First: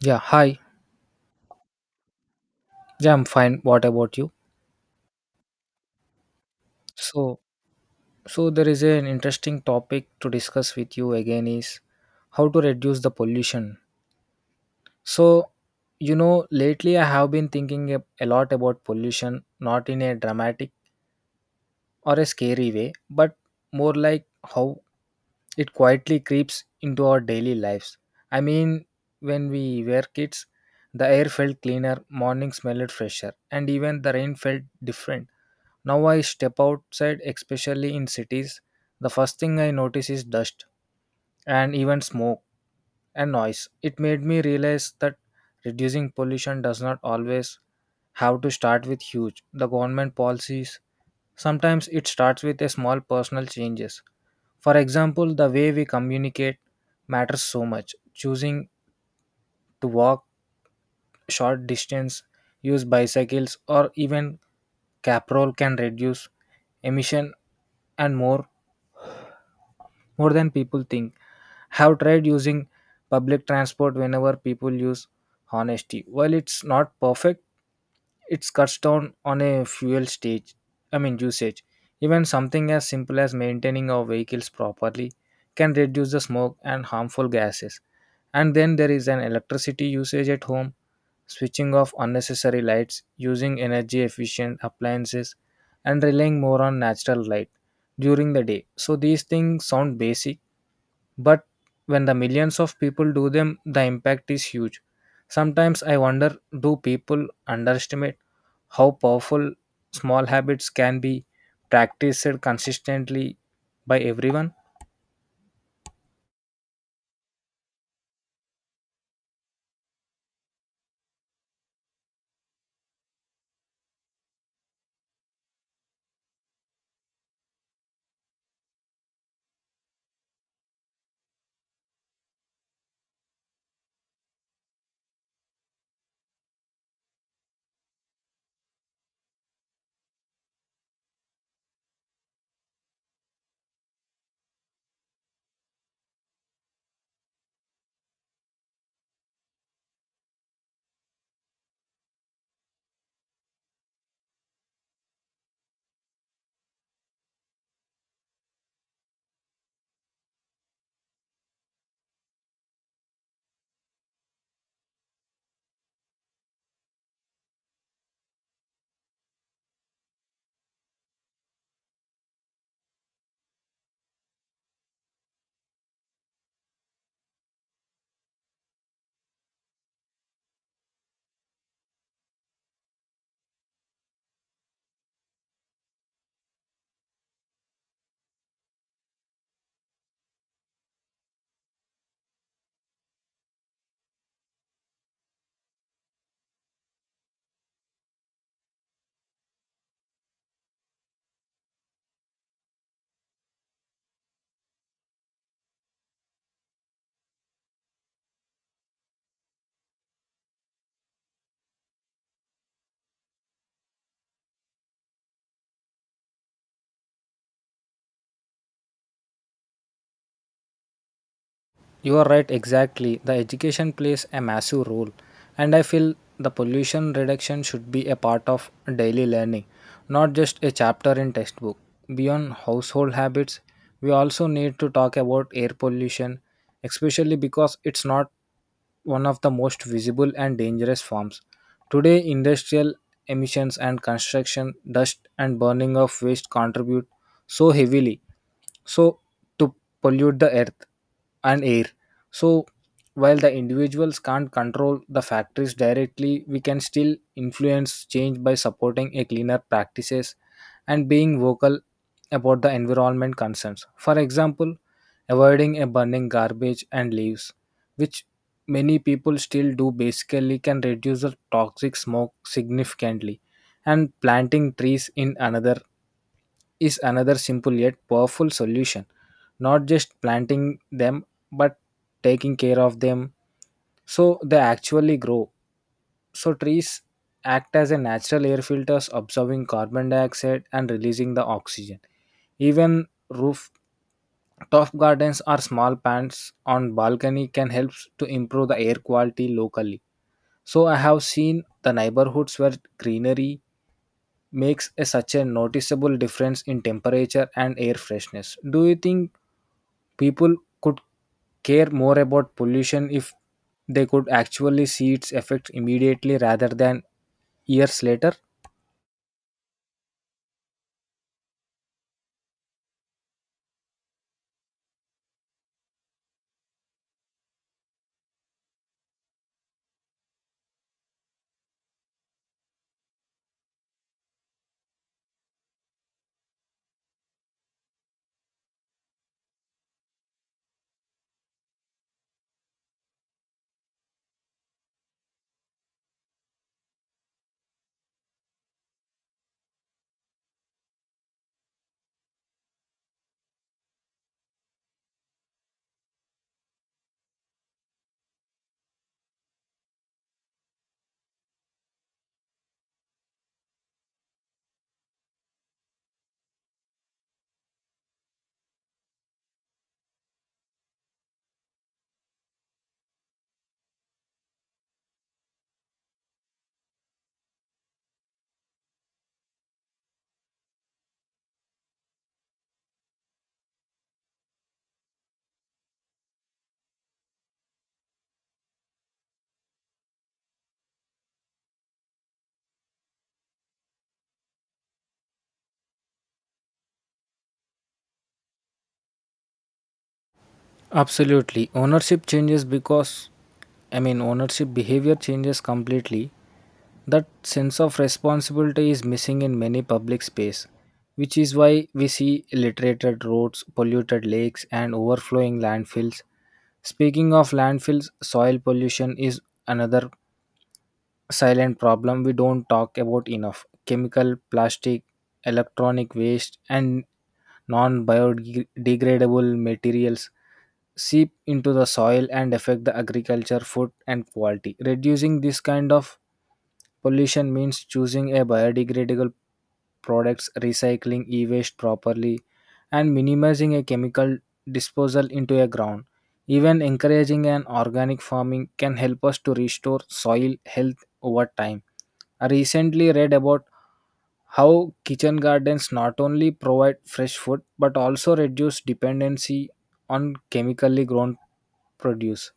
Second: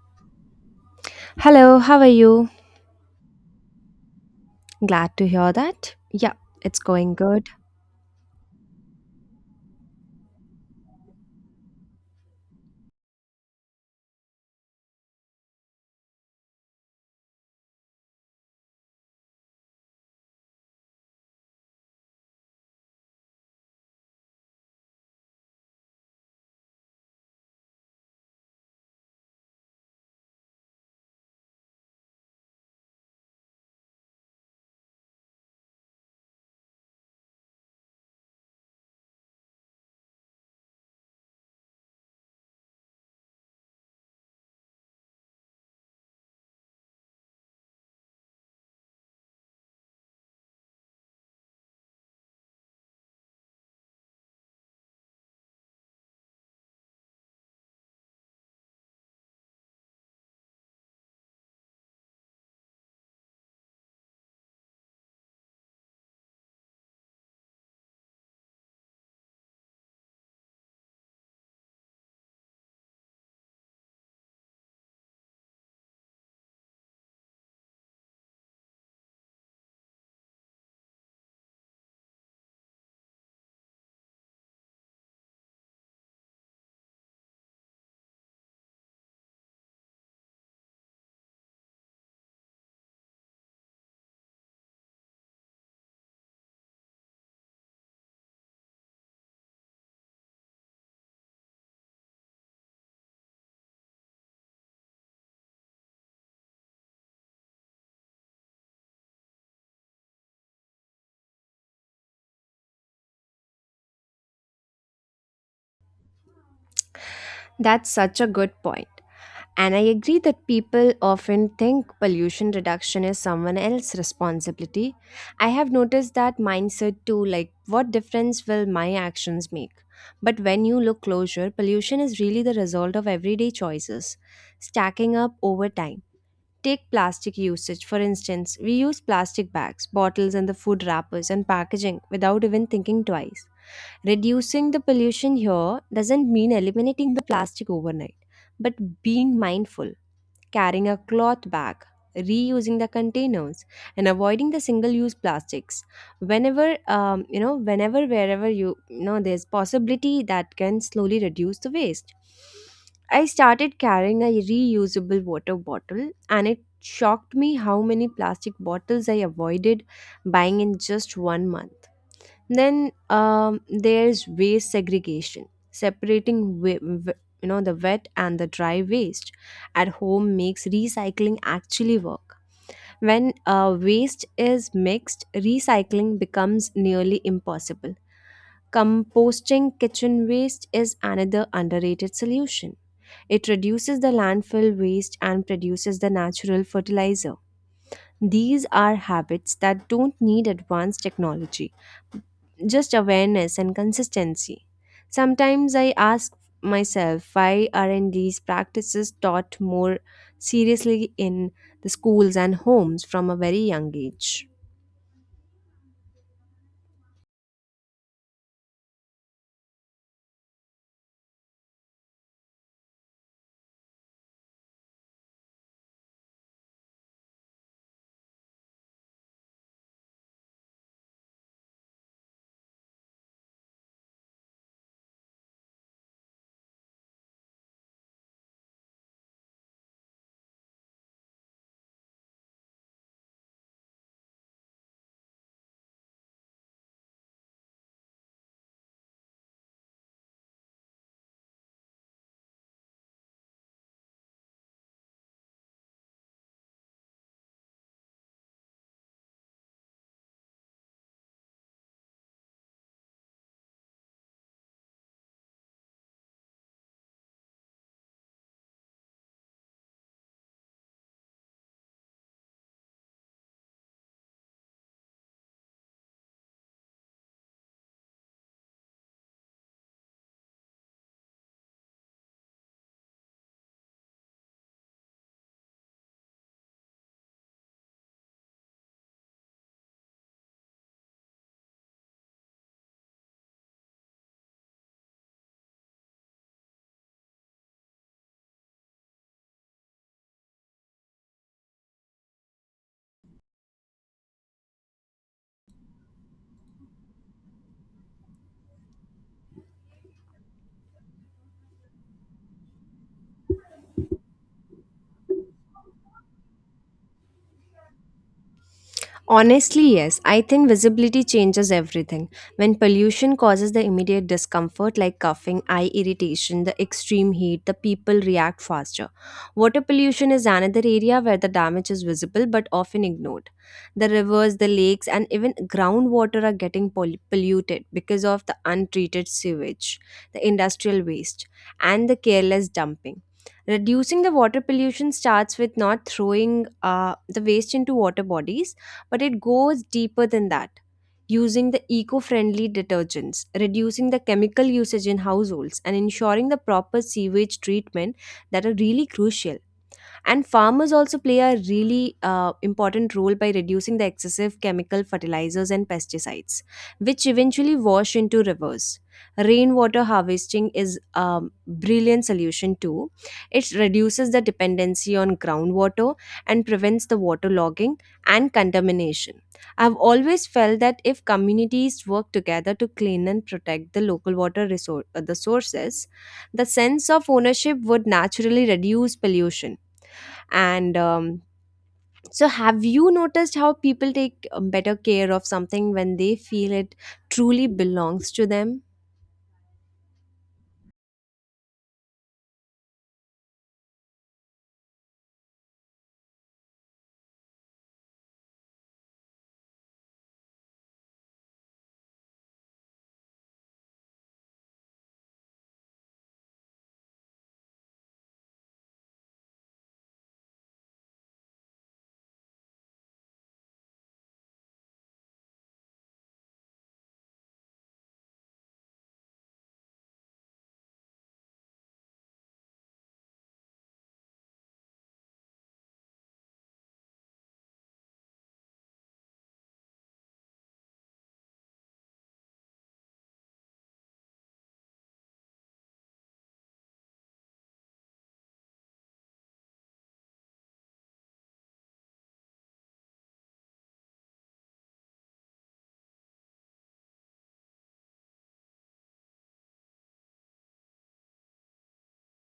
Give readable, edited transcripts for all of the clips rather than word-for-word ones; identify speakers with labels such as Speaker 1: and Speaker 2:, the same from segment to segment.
Speaker 1: Yeah, hi.
Speaker 2: Hello, how are you?
Speaker 1: Yeah, I'm fine. What about you?
Speaker 2: Glad to hear that. Yeah, it's going
Speaker 1: So,
Speaker 2: good.
Speaker 1: so there is an interesting topic to discuss with you again is how to reduce the pollution. So, you know, lately I have been thinking a lot about pollution, not in a dramatic or a scary way, but more like how it quietly creeps into our daily lives. I mean, when we were kids, the air felt cleaner, morning smelled fresher, and even the rain felt different. Now I step outside, especially in cities, the first thing I notice is dust and even smoke and noise. It made me realize that reducing pollution does not always have to start with huge the government policies. Sometimes it starts with a small personal changes. For example, the way we communicate matters so much. Choosing to walk short distance, use bicycles or even caprol can reduce emission and more than people think. Have tried using public transport whenever people use honesty. While it's not perfect, it cuts down on a fuel stage. I mean usage. Even something as simple as maintaining our vehicles properly can reduce the smoke and harmful gases. And then there is an electricity usage at home, switching off unnecessary lights, using energy efficient appliances, and relying more on natural light during the day. So these things sound basic, but when the millions of people do them, the impact is huge. Sometimes I wonder do people underestimate how powerful small habits can be practiced consistently by everyone?
Speaker 2: That's such a good point. And I agree that people often think pollution reduction is someone else's responsibility. I have noticed that mindset too, like what difference will my actions make? But when you look closer, pollution is really the result of everyday choices stacking up over time. Take plastic usage, for instance, we use plastic bags, bottles, and the food wrappers and packaging without even thinking twice. Reducing the pollution here doesn't mean eliminating the plastic overnight, but being mindful carrying a cloth bag, reusing the containers, and avoiding the single-use plastics. Whenever, wherever you, there's possibility that can slowly reduce the waste. I started carrying a reusable water bottle, and it shocked me how many plastic bottles I avoided buying in just one month. Then there's waste segregation, separating the wet and the dry waste at home makes recycling actually work. When waste is mixed, recycling becomes nearly impossible. Composting kitchen waste is another underrated solution. It reduces the landfill waste and produces the natural fertilizer. These are habits that don't need advanced technology, just awareness and consistency. Sometimes I ask myself, why aren't these practices taught more seriously in the schools and homes from a very young age?
Speaker 1: You are right, exactly. The education plays a massive role, and I feel the pollution reduction should be a part of daily learning, not just a chapter in textbook. Beyond household habits, we also need to talk about air pollution, especially because it's not one of the most visible and dangerous forms. Today, industrial emissions and construction dust and burning of waste contribute so heavily so to pollute the earth and air. So while the individuals can't control the factories directly, we can still influence change by supporting a cleaner practices and being vocal about the environment concerns. For example, avoiding a burning garbage and leaves, which many people still do basically can reduce the toxic smoke significantly and planting trees in another is another simple yet powerful solution not just planting them but taking care of them so they actually grow so trees act as a natural air filters absorbing carbon dioxide and releasing the oxygen even roof. Top gardens or small plants on balcony can help to improve the air quality locally. So I have seen the neighborhoods where greenery makes a, such a noticeable difference in temperature and air freshness. Do you think people could care more about pollution if they could actually see its effects immediately rather than years later?
Speaker 2: Honestly, yes. I think visibility changes everything. When pollution causes the immediate discomfort like coughing, eye irritation, the extreme heat, the people react faster. Water pollution is another area where the damage is visible but often ignored. The rivers, the lakes, and even groundwater are getting polluted because of the untreated sewage, the industrial waste, and the careless dumping. Reducing the water pollution starts with not throwing the waste into water bodies, but it goes deeper than that. Using the eco friendly detergents, reducing the chemical usage in households, and ensuring the proper sewage treatment, that are really crucial. And farmers also play a really important role by reducing the excessive chemical fertilizers and pesticides, which eventually wash into rivers. Rainwater harvesting is a brilliant solution too. It reduces the dependency on groundwater and prevents the water logging and contamination. I've always felt that if communities work together to clean and protect the local water resource, the sources, the sense of ownership would naturally reduce pollution. And so, have you noticed how people take better care of something when they feel it truly belongs to them?
Speaker 1: Absolutely. Ownership changes because, I mean, ownership behavior changes completely. That sense of responsibility is missing in many public space, which is why we see littered roads, polluted lakes, and overflowing landfills. Speaking of landfills, soil pollution is another silent problem we don't talk about enough. Chemical, plastic, electronic waste, and non biodegradable materials seep into the soil and affect the agriculture, food, and quality. Reducing this kind of pollution means choosing a biodegradable products, recycling e-waste properly, and minimizing a chemical disposal into a ground. Even encouraging an organic farming can help us to restore soil health over time. I recently read about how kitchen gardens not only provide fresh food but also reduce dependency on chemically grown produce.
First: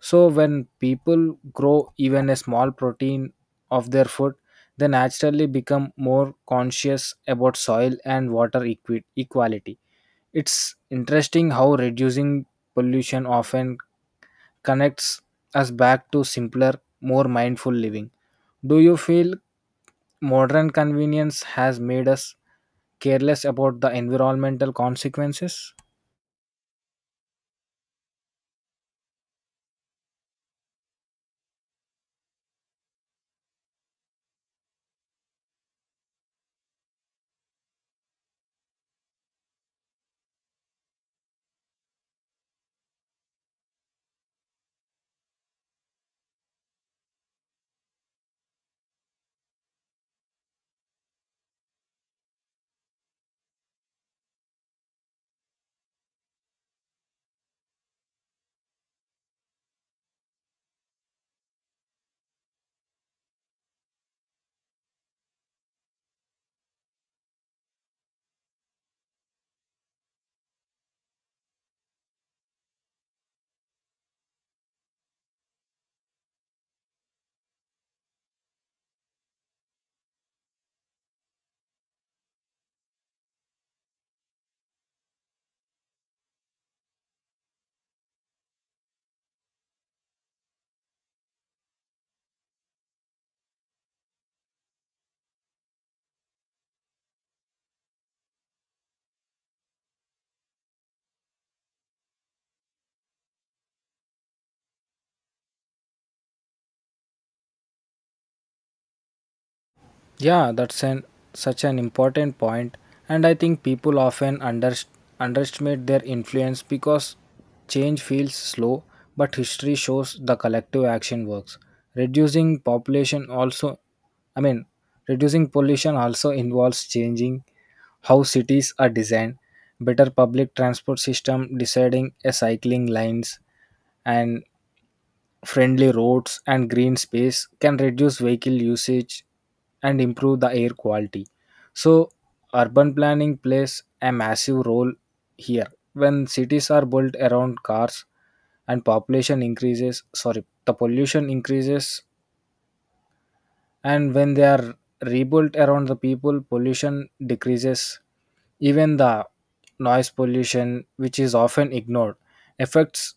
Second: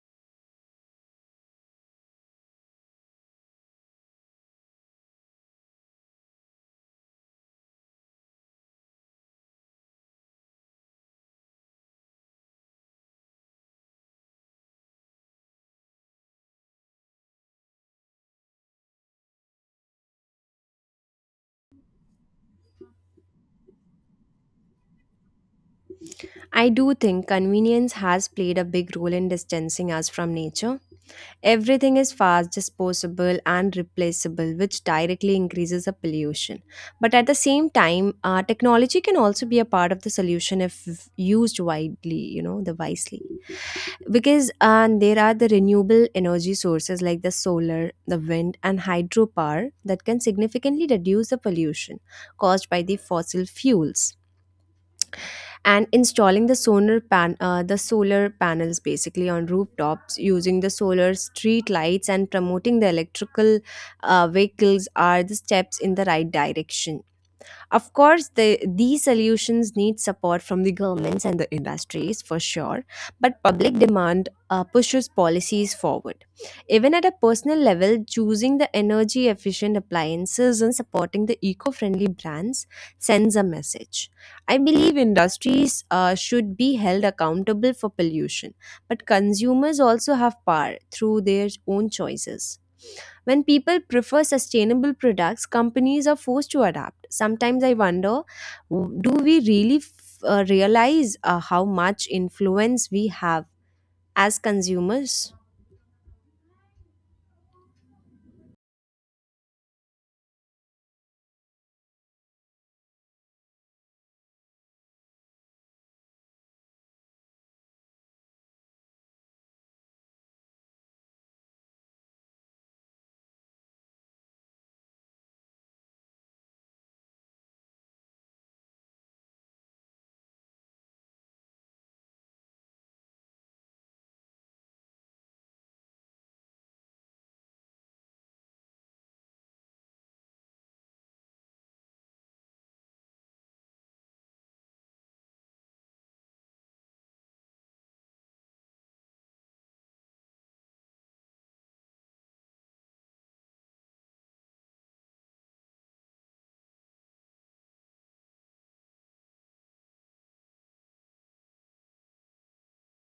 Speaker 1: So when people grow even a small protein of their food, they naturally become more conscious about soil and water equality. It's interesting how reducing pollution often connects us back to simpler, more mindful living. Do you feel modern convenience has made us careless about the environmental consequences?
Speaker 2: I do think convenience has played a big role in distancing us from nature. Everything is fast, disposable, and replaceable, which directly increases the pollution. But at the same time, technology can also be a part of the solution if used widely, you know, the wisely. Because there are the renewable energy sources like the solar, the wind, and hydropower that can significantly reduce the pollution caused by the fossil fuels. And installing the solar panels basically on rooftops, using the solar street lights, and promoting the electrical vehicles are the steps in the right direction. Of course, these solutions need support from the governments and the industries for sure, but public demand pushes policies forward. Even at a personal level, choosing the energy efficient appliances and supporting the eco friendly brands sends a message. I believe industries should be held accountable for pollution, but consumers also have power through their own choices. When people prefer sustainable products, companies are forced to adapt. Sometimes I wonder, do we really realize how much influence we have as consumers?
Speaker 1: Yeah, that's an such an important point, and I think people often underestimate their influence because change feels slow, but history shows the collective action works. Reducing population also, I mean, reducing pollution also involves changing how cities are designed, better public transport system, deciding a cycling lines, and friendly roads and green space can reduce vehicle usage and improve the air quality. So, urban planning plays a massive role here. When cities are built around cars and population increases, sorry, the pollution increases and when they are rebuilt around the people pollution decreases even the noise pollution which is often ignored affects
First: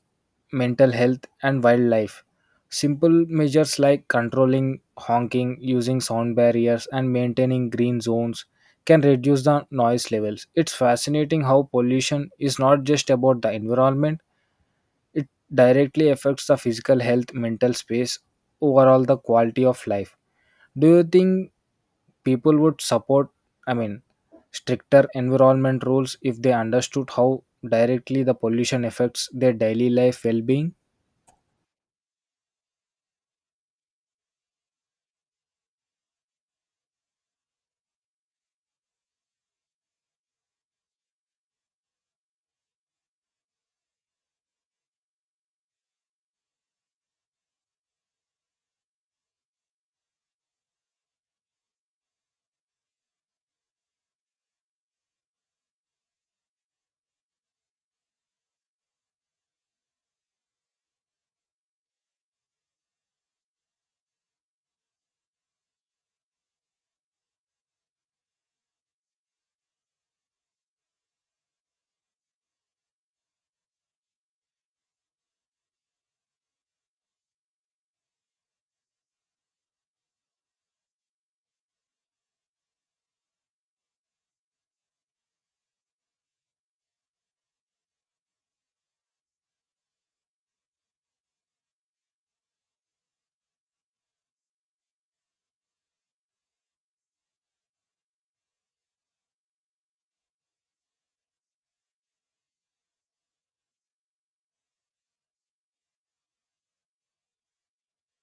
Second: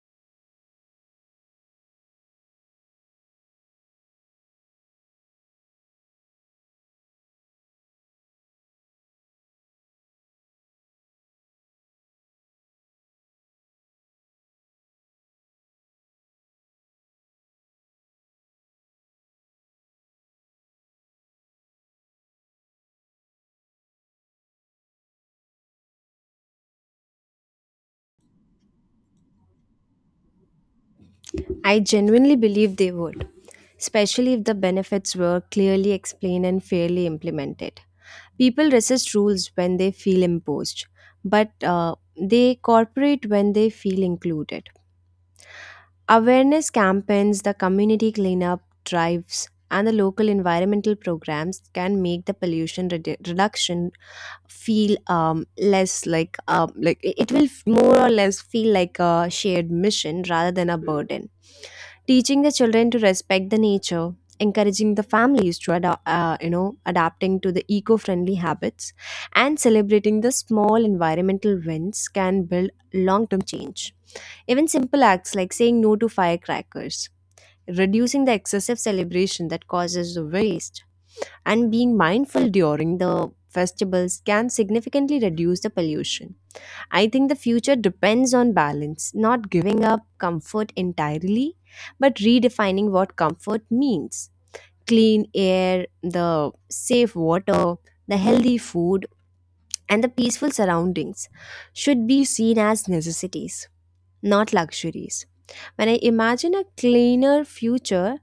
Speaker 1: mental health and wildlife simple measures like controlling honking using sound barriers and maintaining green zones can reduce the noise levels. It's fascinating how pollution is not just about the environment, it directly affects the physical health, mental space, overall the quality of life. Do you think people would support, I mean, stricter environment rules if they understood how directly the pollution affects their daily life well being?
Speaker 2: I genuinely believe they would, especially if the benefits were clearly explained and fairly implemented. People resist rules when they feel imposed, but they cooperate when they feel included. Awareness campaigns, the community cleanup drives, and the local environmental programs can make the pollution reduction feel less, like more or less feel like a shared mission rather than a burden. Teaching the children to respect the nature, encouraging the families to adapting to the eco-friendly habits, and celebrating the small environmental wins can build long-term change. Even simple acts like saying no to firecrackers, reducing the excessive celebration that causes the waste, and being mindful during the festivals can significantly reduce the pollution. I think the future depends on balance, not giving up comfort entirely, but redefining what comfort means. Clean air, the safe water, the healthy food, and the peaceful surroundings should be seen as necessities, not luxuries. When I imagine a cleaner future,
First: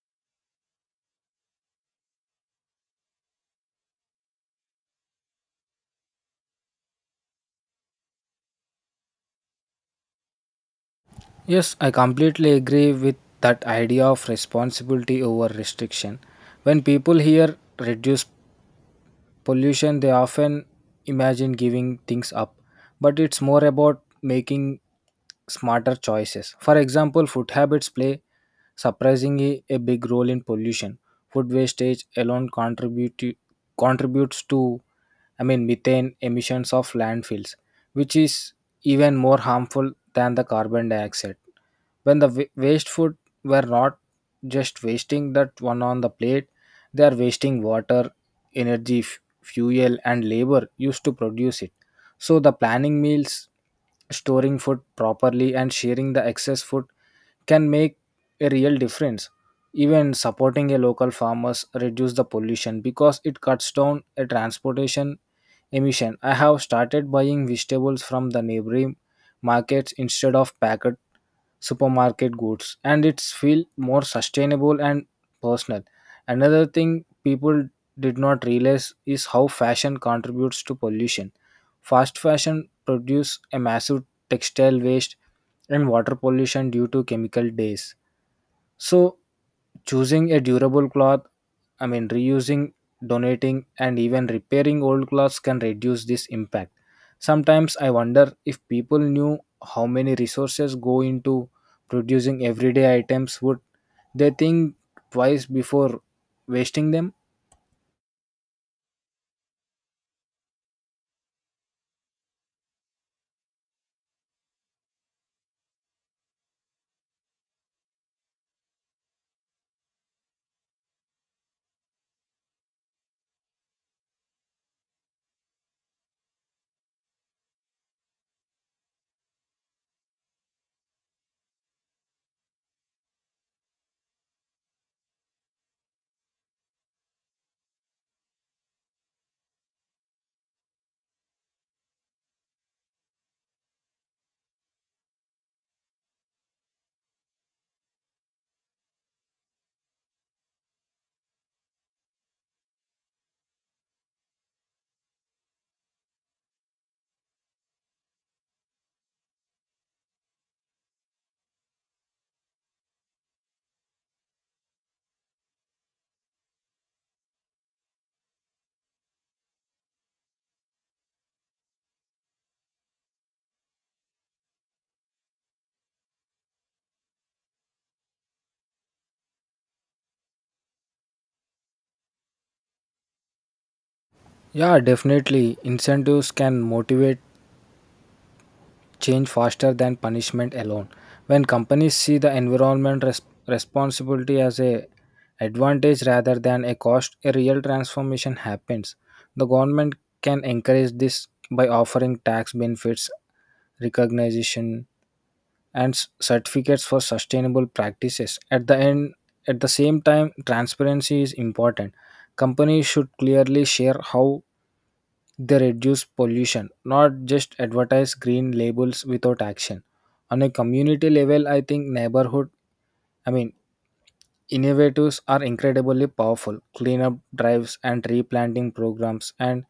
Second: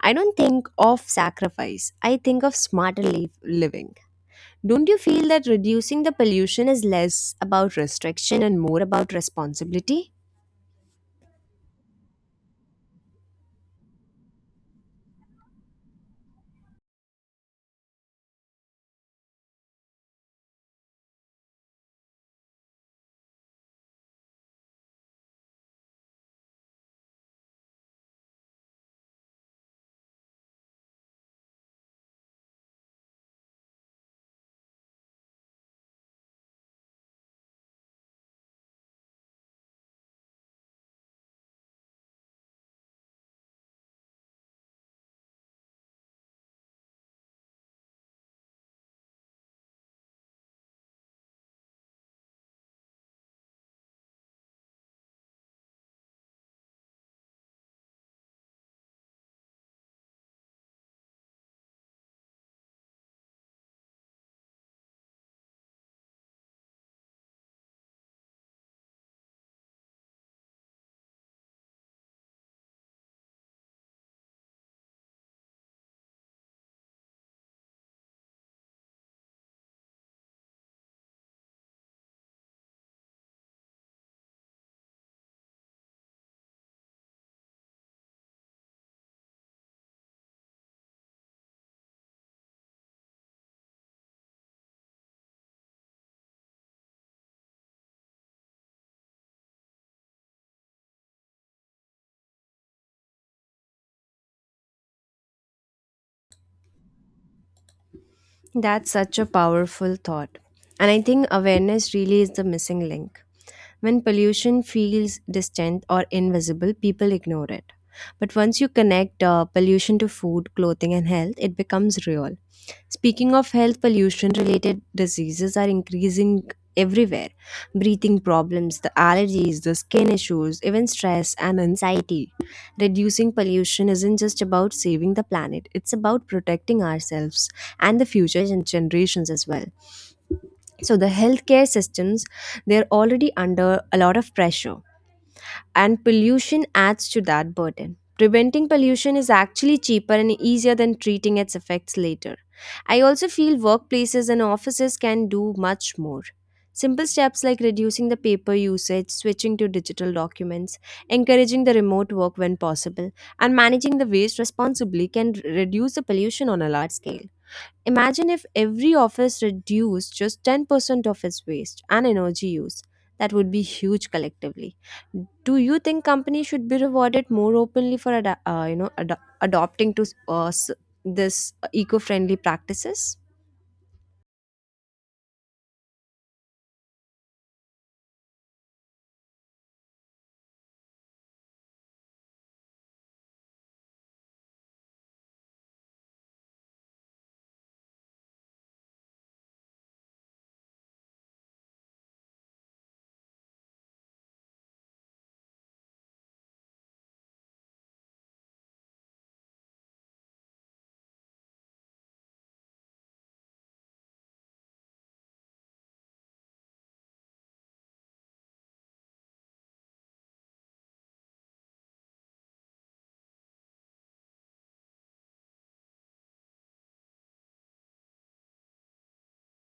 Speaker 2: I don't think of sacrifice. I think of smarter living. Don't you feel that reducing the pollution is less about restriction and more about responsibility?
Speaker 1: Yes, I completely agree with that idea of responsibility over restriction. When people hear reduce pollution, they often imagine giving things up, but it's more about making smarter choices. For example, food habits play surprisingly a big role in pollution. Food wastage alone contributes to I mean methane emissions of landfills, which is even more harmful than the carbon dioxide. When the waste food were not just wasting that one on the plate, they are wasting water, energy, fuel, and labor used to produce it. So the planning meals, storing food properly, and sharing the excess food can make a real difference. Even supporting a local farmers reduce the pollution because it cuts down a transportation emission. I have started buying vegetables from the neighboring markets instead of packed supermarket goods and it's feel more sustainable and personal. Another thing people did not realize is how fashion contributes to pollution. Fast fashion produce a massive textile waste and water pollution due to chemical days. So choosing a durable cloth, I mean reusing, donating and even repairing old clothes can reduce this impact. Sometimes I wonder if people knew how many resources go into producing everyday items, would they think twice before wasting them?
Speaker 2: That's such a powerful thought. And I think awareness really is the missing link. When pollution feels distant or invisible, people ignore it. But once you connect pollution to food, clothing, and health, it becomes real. Speaking of health, pollution related diseases are increasing everywhere: breathing problems, the allergies, the skin issues, even stress and anxiety. Reducing pollution isn't just about saving the planet, it's about protecting ourselves and the future generations as well. So, the healthcare systems, they're already under a lot of pressure, and pollution adds to that burden. Preventing pollution is actually cheaper and easier than treating its effects later. I also feel workplaces and offices can do much more. Simple steps like reducing the paper usage, switching to digital documents, encouraging the remote work when possible, and managing the waste responsibly can reduce the pollution on a large scale. Imagine if every office reduced just 10% of its waste and energy use. That would be huge collectively. Do you think companies should be rewarded more openly for adopting to this eco-friendly practices?
Speaker 1: Yeah, definitely incentives can motivate change faster than punishment alone. When companies see the environment responsibility as a advantage rather than a cost, a real transformation happens. The government can encourage this by offering tax benefits, recognition, and certificates for sustainable practices. At the end, at the same time, transparency is important. Companies should clearly share how they reduce pollution, not just advertise green labels without action. On a community level, I think neighborhood, I mean, innovatives are incredibly powerful. Cleanup drives and replanting programs and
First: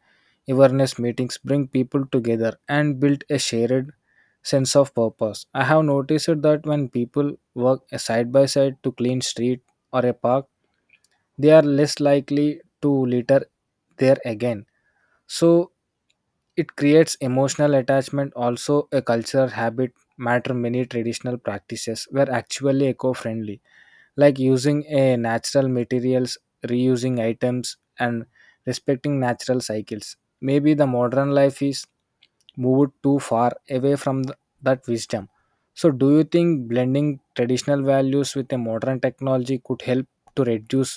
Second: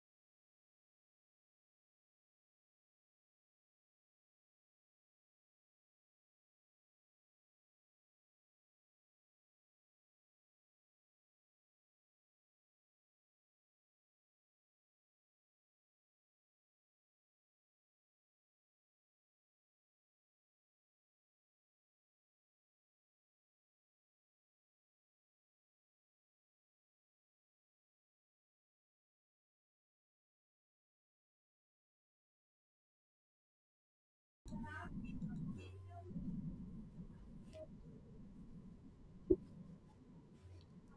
Speaker 1: awareness meetings bring people together and build a shared sense of purpose. I have noticed that when people work side by side to clean street or a park, they are less likely to litter there again. So it creates emotional attachment also a cultural habit matter. Many traditional practices were actually eco-friendly, like using a natural materials, reusing items and respecting natural cycles. Maybe the modern life is moved too far away from that wisdom. So do you think blending traditional values with a modern technology could help to reduce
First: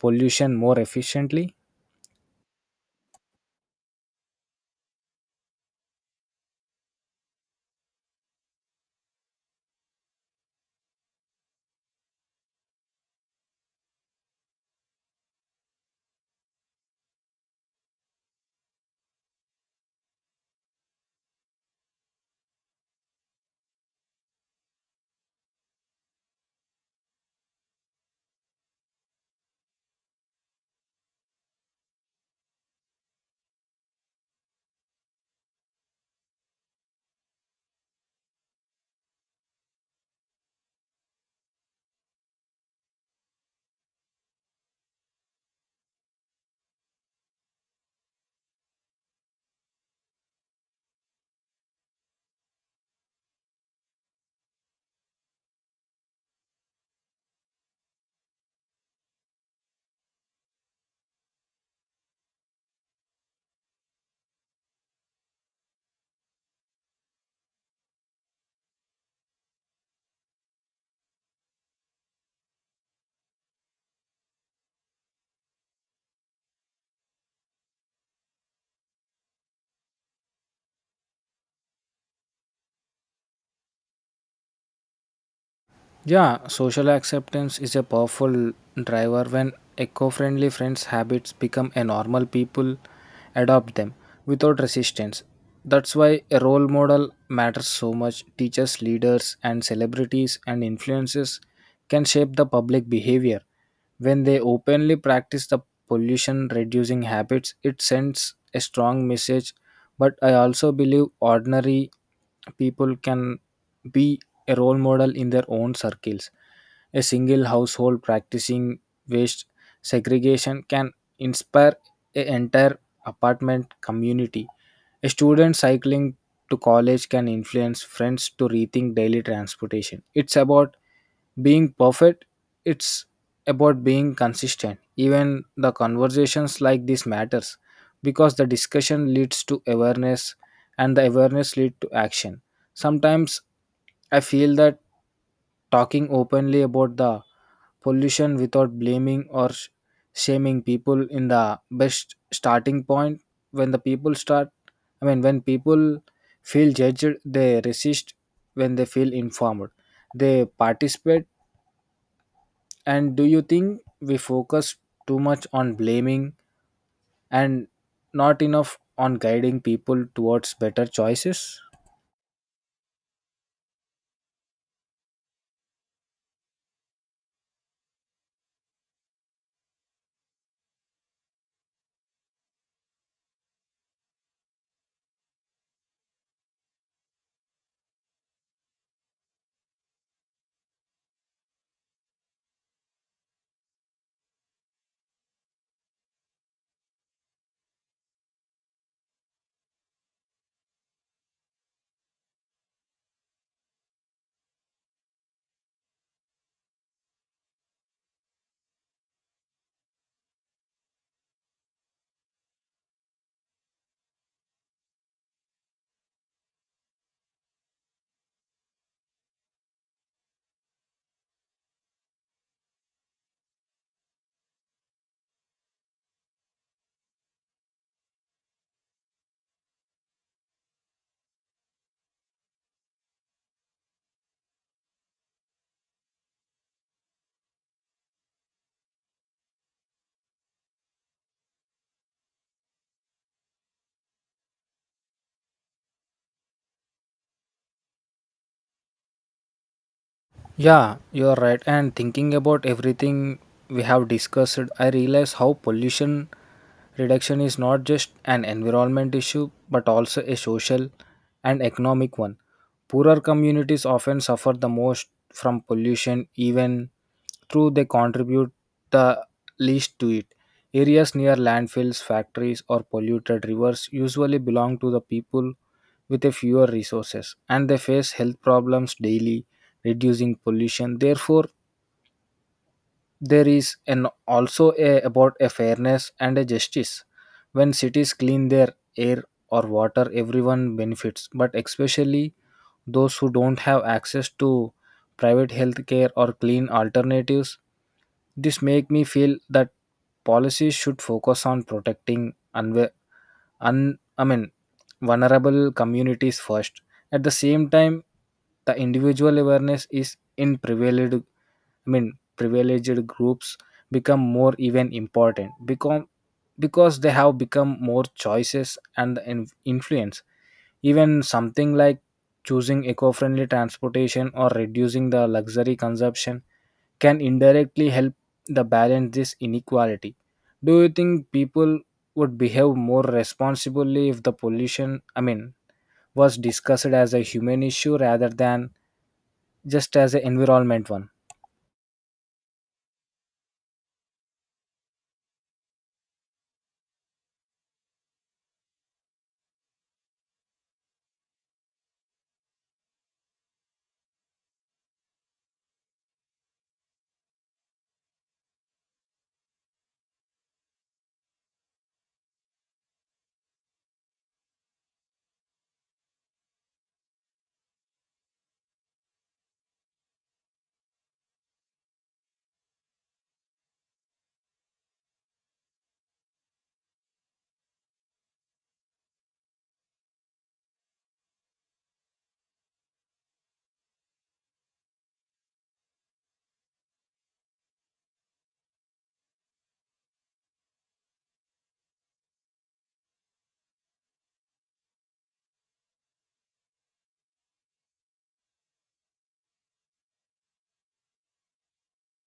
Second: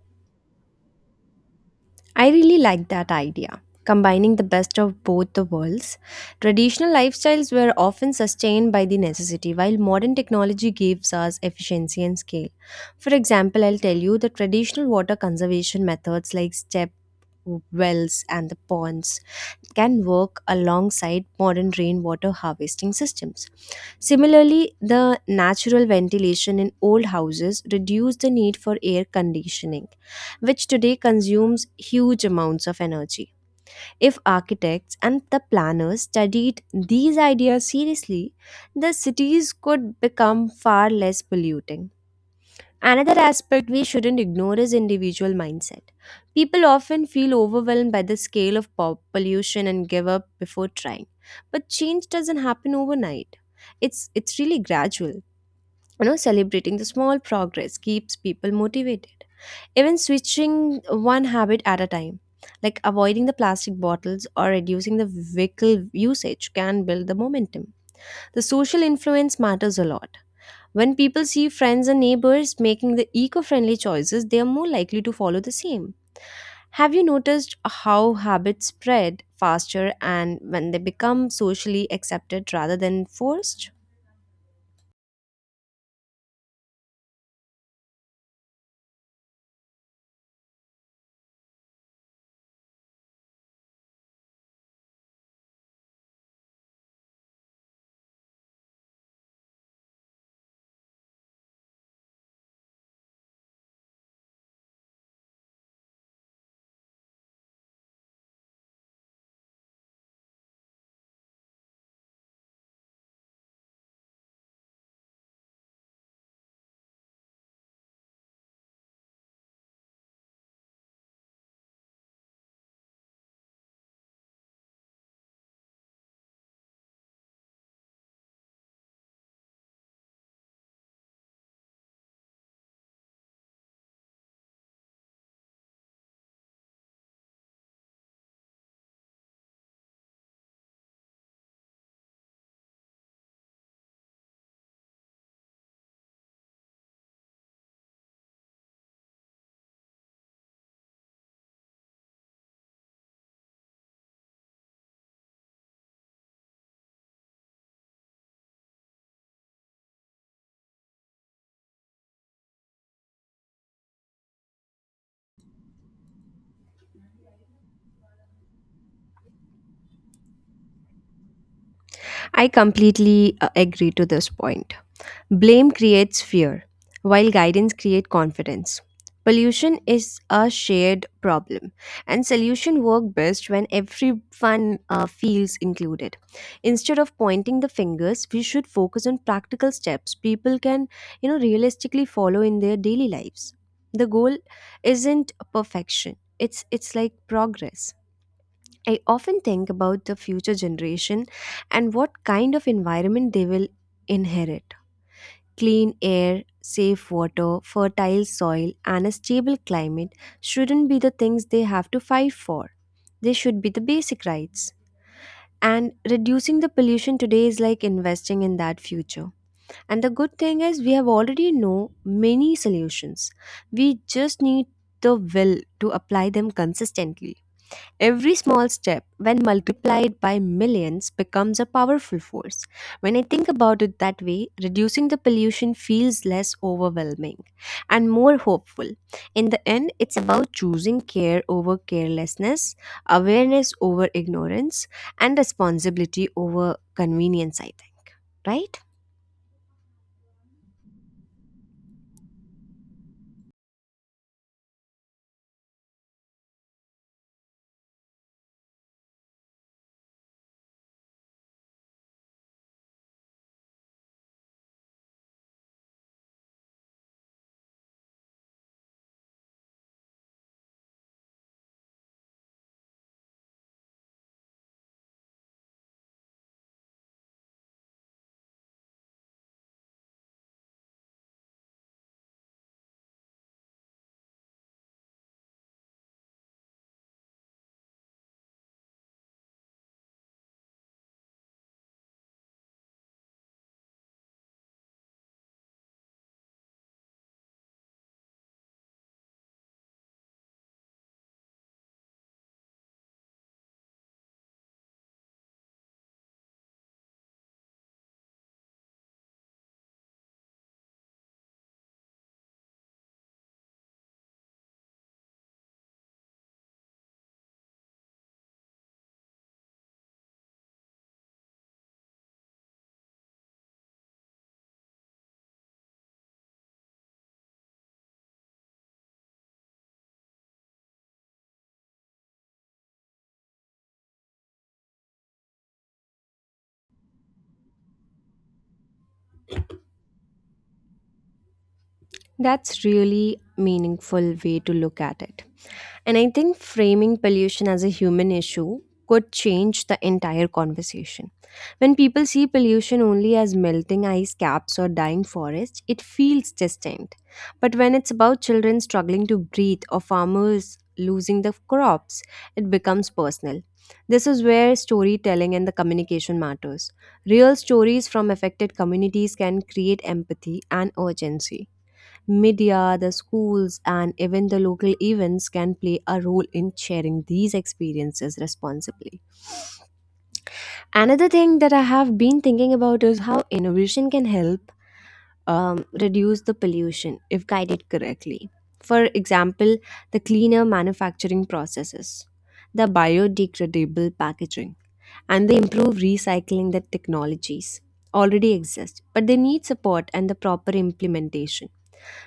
Speaker 1: pollution more efficiently?
Speaker 2: I really like that idea, combining the best of both the worlds. Traditional lifestyles were often sustained by the necessity, while modern technology gives us efficiency and scale. For example, I'll tell you, the traditional water conservation methods like step wells and the ponds can work alongside modern rainwater harvesting systems. Similarly, the natural ventilation in old houses reduced the need for air conditioning, which today consumes huge amounts of energy. If architects and the planners studied these ideas seriously, the cities could become far less polluting. Another aspect we shouldn't ignore is individual mindset. People often feel overwhelmed by the scale of pollution and give up before trying. But change doesn't happen overnight. It's really gradual. You know, celebrating the small progress keeps people motivated. Even switching one habit at a time, like avoiding the plastic bottles or reducing the vehicle usage, can build the momentum. The social influence matters a lot. When people see friends and neighbors making the eco friendly choices, they are more likely to follow the same. Have you noticed how habits spread faster and when they become socially accepted rather than forced?
Speaker 1: Yeah, social acceptance is a powerful driver. When eco-friendly friends habits become a normal, people adopt them without resistance. That's why a role model matters so much. Teachers, leaders and celebrities and influences can shape the public behavior. When they openly practice the pollution reducing habits, it sends a strong message. But I also believe ordinary people can be a role model in their own circles. A single household practicing waste segregation can inspire an entire apartment community. A student cycling to college can influence friends to rethink daily transportation. It's about being perfect, it's about being consistent. Even the conversations like this matters because the discussion leads to awareness and the awareness lead to action. Sometimes I feel that talking openly about the pollution without blaming or shaming people in the best starting point. When the people start, I mean, when people feel judged, they resist. When they feel informed, they participate. And do you think we focus too much on blaming and not enough on guiding people towards better choices?
Speaker 2: I completely agree to this point. Blame creates fear, while guidance creates confidence. Pollution is a shared problem, and solution work best when everyone feels included. Instead of pointing the fingers, we should focus on practical steps people can, realistically follow in their daily lives. The goal isn't perfection; it's like progress. I often think about the future generation and what kind of environment they will inherit. Clean air, safe water, fertile soil, and a stable climate shouldn't be the things they have to fight for. They should be the basic rights. And reducing the pollution today is like investing in that future. And the good thing is, we have already know many solutions. We just need the will to apply them consistently. Every small step, when multiplied by millions, becomes a powerful force. When I think about it that way, reducing the pollution feels less overwhelming and more hopeful. In the end, it's about choosing care over carelessness, awareness over ignorance, and responsibility over convenience, I think, right?
Speaker 1: Yeah, you are right. And thinking about everything we have discussed, I realize how pollution reduction is not just an environment issue but also a social and economic one. Poorer communities often suffer the most from pollution, even though they contribute the least to it. Areas near landfills, factories, or polluted rivers usually belong to the people with a fewer resources and they face health problems daily. Reducing pollution therefore there is an also a, about a fairness and a justice. When cities clean their air or water everyone benefits, but especially those who don't have access to private health care or clean alternatives. This make me feel that policies should focus on protecting unwa- un I mean vulnerable communities first. At the same time, the individual awareness is in privileged, I mean, privileged groups become more even important, become because they have become more choices and influence. Even something like choosing eco-friendly transportation or reducing the luxury consumption can indirectly help the balance this inequality. Do you think people would behave more responsibly if the pollution, I mean, was discussed as a human issue rather than just as an environment one?
Speaker 2: That's really meaningful way to look at it. And I think framing pollution as a human issue could change the entire conversation. When people see pollution only as melting ice caps or dying forests, it feels distant. But when it's about children struggling to breathe or farmers losing the crops, it becomes personal. This is where storytelling and the communication matters. Real stories from affected communities can create empathy and urgency. Media, the schools, and even the local events can play a role in sharing these experiences responsibly. Another thing that I have been thinking about is how innovation can help reduce the pollution if guided correctly. For example, the cleaner manufacturing processes, the biodegradable packaging, and the improved recycling, that technologies already exist, but they need support and the proper implementation.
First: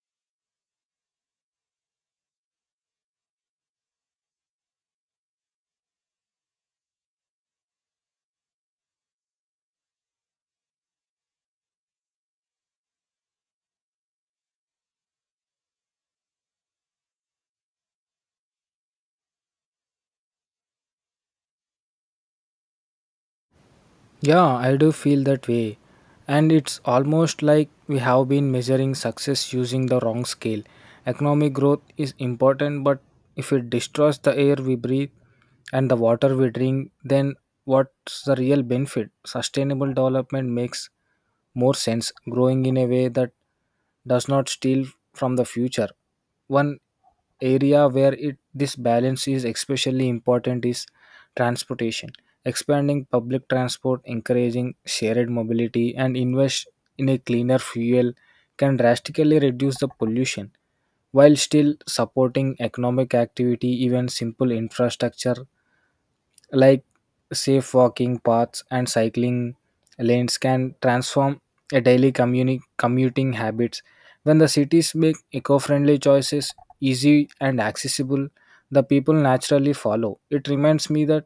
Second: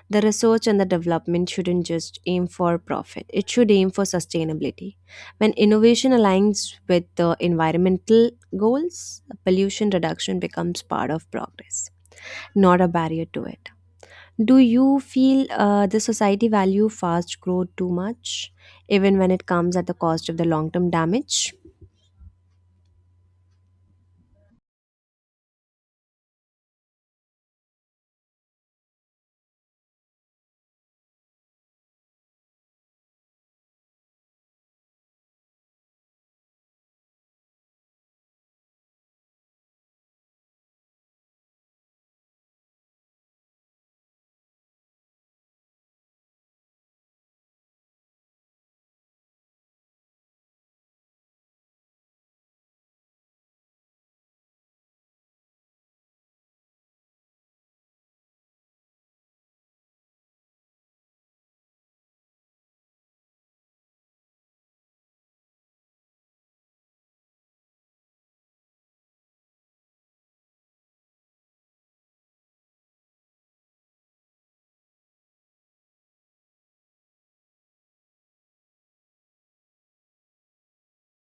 Speaker 2: The research and the development shouldn't just aim for profit, it should aim for sustainability. When innovation aligns with the environmental goals, pollution reduction becomes part of progress, not a barrier to it. Do you feel the society value fast growth too much, even when it comes at the cost of the long term damage?
Speaker 1: Yeah, I do feel that way. And it's almost like we have been measuring success using the wrong scale. Economic growth is important, but if it destroys the air we breathe and the water we drink, then what's the real benefit? Sustainable development makes more sense, growing in a way that does not steal from the future. One area where this balance is especially important is transportation. Expanding public transport, encouraging shared mobility, and invest in a cleaner fuel can drastically reduce the pollution while still supporting economic activity. Even simple infrastructure like safe walking paths and cycling lanes can transform a daily commuting habits. When the cities make eco-friendly choices easy and accessible, the people naturally follow. It reminds me that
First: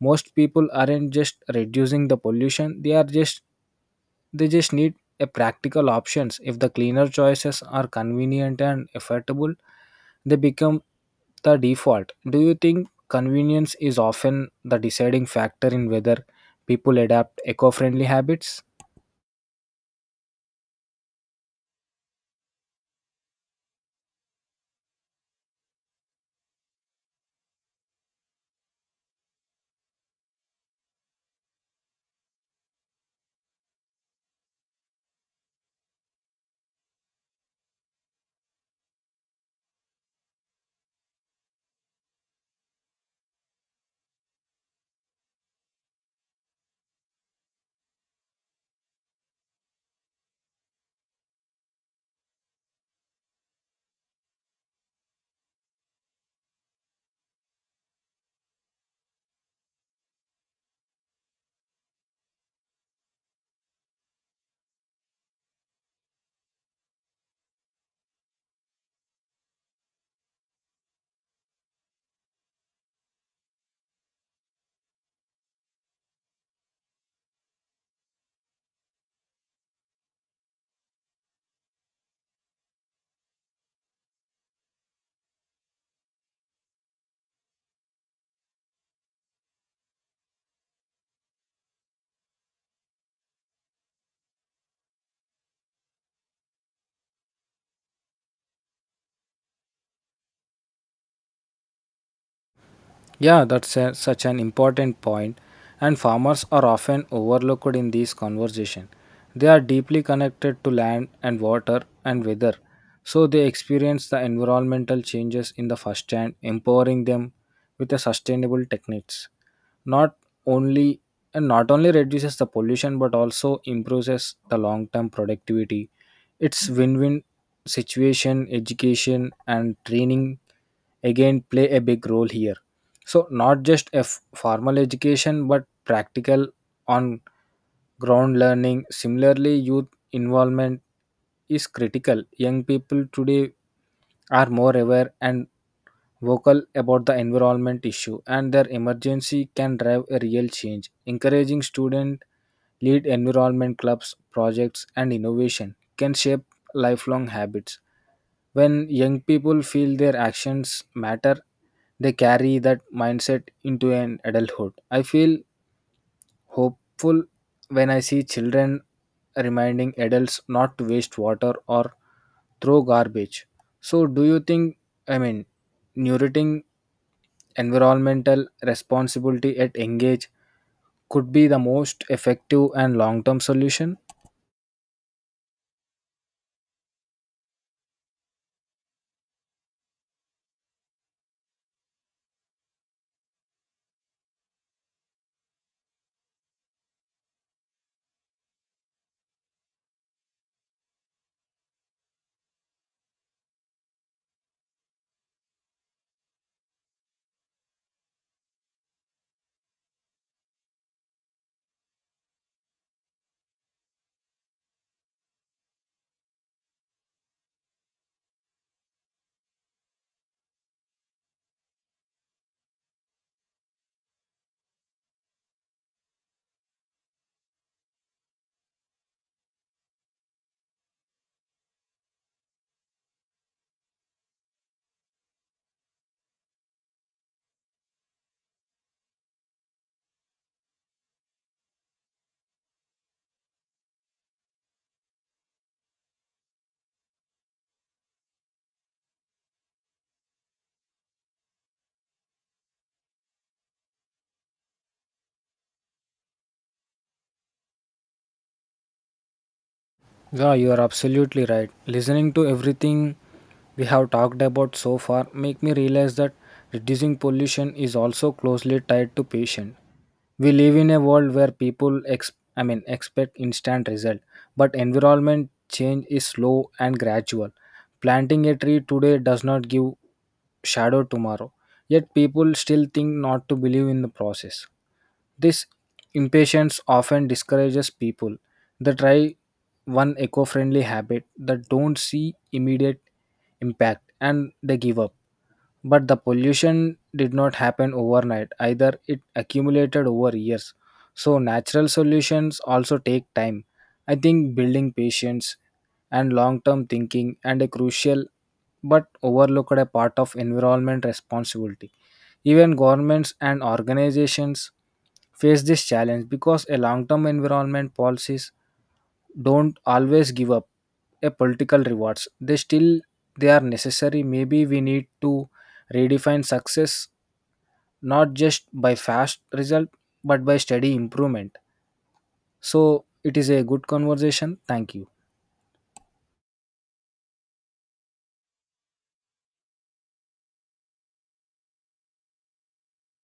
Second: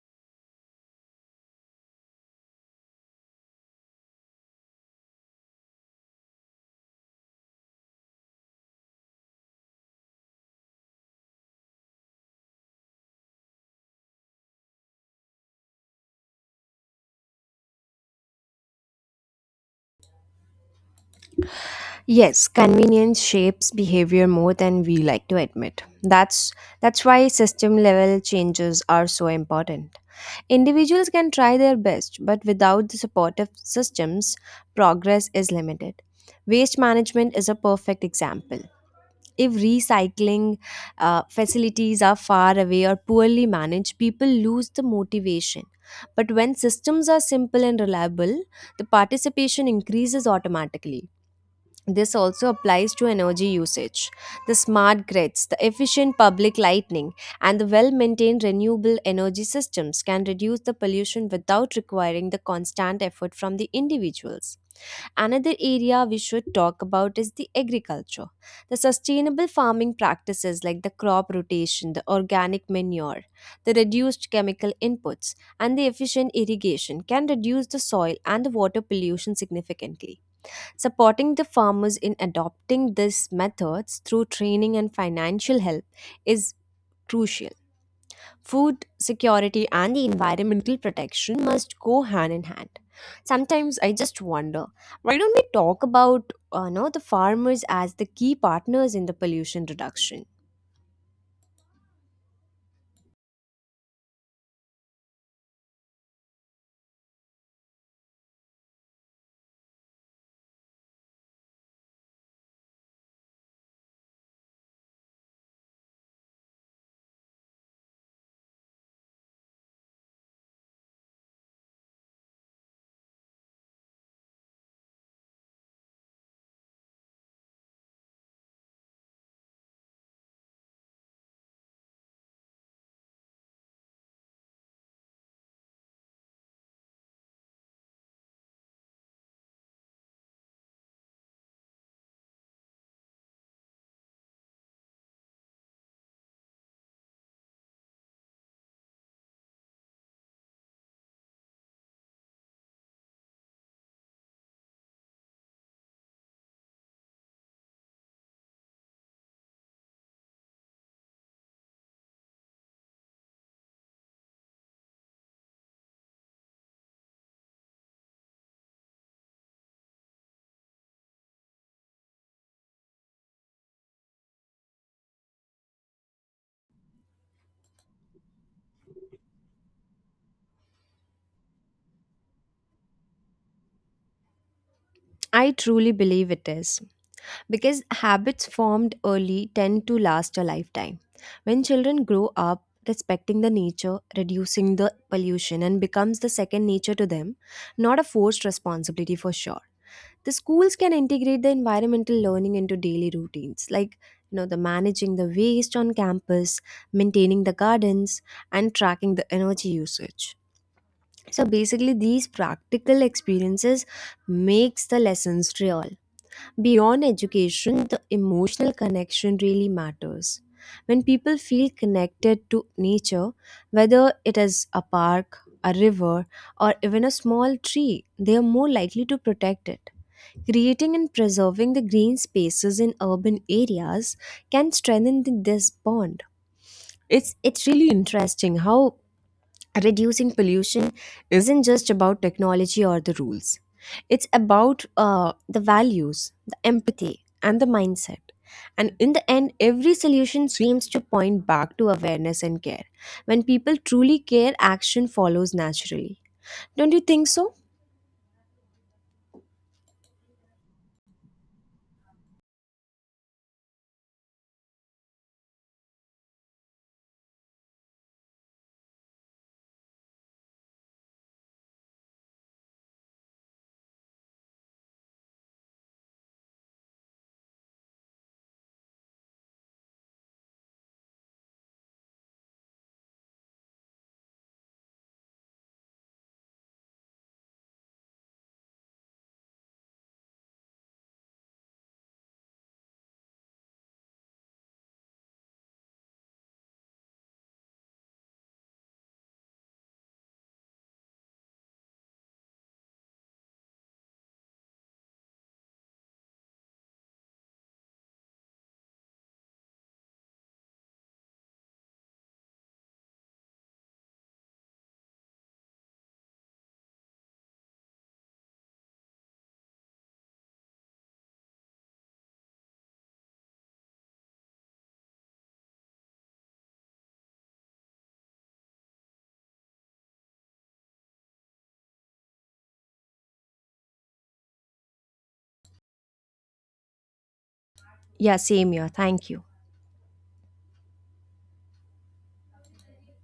Speaker 1: most people aren't just reducing the pollution, they just need a practical options. If the cleaner choices are convenient and affordable, they become the default. Do you think convenience is often the deciding factor in whether people adapt eco friendly habits?
Speaker 2: Yes, convenience shapes behavior more than we like to admit. That's that's why system level changes are so important. Individuals can try their best, but without the supportive systems, progress is limited. Waste management is a perfect example. If recycling facilities are far away or poorly managed, people lose the motivation. But when systems are simple and reliable, the participation increases automatically. This also applies to energy usage. The smart grids, the efficient public lighting, and the well maintained renewable energy systems can reduce the pollution without requiring the constant effort from the individuals. Another area we should talk about is the agriculture. The sustainable farming practices like the crop rotation, the organic manure, the reduced chemical inputs, and the efficient irrigation can reduce the soil and the water pollution significantly. Supporting the farmers in adopting these methods through training and financial help is crucial. Food security and the environmental protection must go hand in hand. Sometimes I just wonder, why don't we talk about no, the farmers as the key partners in the pollution reduction?
Speaker 1: Yeah, that's such an important point, and farmers are often overlooked in these conversations. They are deeply connected to land and water and weather, so they experience the environmental changes in the first hand, empowering them with the sustainable techniques. Not only not only reduces the pollution but also improves the long-term productivity. It's win-win situation. Education and training again play a big role here. So, not just a formal education, but practical on ground learning. Similarly, youth involvement is critical. Young people today are more aware and vocal about the environment issue, and their emergency can drive a real change. Encouraging student lead environment clubs, projects, and innovation can shape lifelong habits. When young people feel their actions matter, they carry that mindset into an adulthood. I feel hopeful when I see children reminding adults not to waste water or throw garbage. So, do you think, I mean, nurturing environmental responsibility at engage could be the most effective and long term solution?
Speaker 2: I truly believe it is. Because habits formed early tend to last a lifetime. When children grow up respecting the nature, reducing the pollution, and becomes the second nature to them, not a forced responsibility for sure. The schools can integrate the environmental learning into daily routines, like the managing the waste on campus, maintaining the gardens, and tracking the energy usage. So basically, these practical experiences makes the lessons real. Beyond education, the emotional connection really matters. When people feel connected to nature, whether it is a park, a river, or even a small tree, they are more likely to protect it. Creating and preserving the green spaces in urban areas can strengthen this bond. It's really interesting how reducing pollution isn't just about technology or the rules. It's about the values, the empathy, and the mindset. And in the end, every solution seems to point back to awareness and care. When people truly care, action follows naturally. Don't you think so?
Speaker 1: Yeah, you are absolutely right. Listening to everything we have talked about so far make me realize that reducing pollution is also closely tied to patient. We live in a world where people, I mean, expect instant result, but environment change is slow and gradual. Planting a tree today does not give shadow tomorrow. Yet people still think not to believe in the process. This impatience often discourages people. They try one eco-friendly habit that don't see immediate impact, and they give up. But the pollution did not happen overnight either. It accumulated over years, so natural solutions also take time. I think building patience and long-term thinking and a crucial but overlooked a part of environment responsibility. Even governments and organizations face this challenge, because a long-term environment policies don't always give up a political rewards. They are necessary. Maybe we need to redefine success, not just by fast result, but by steady improvement. So it is a good conversation. Thank you.
Speaker 2: Yeah, same here. Thank you.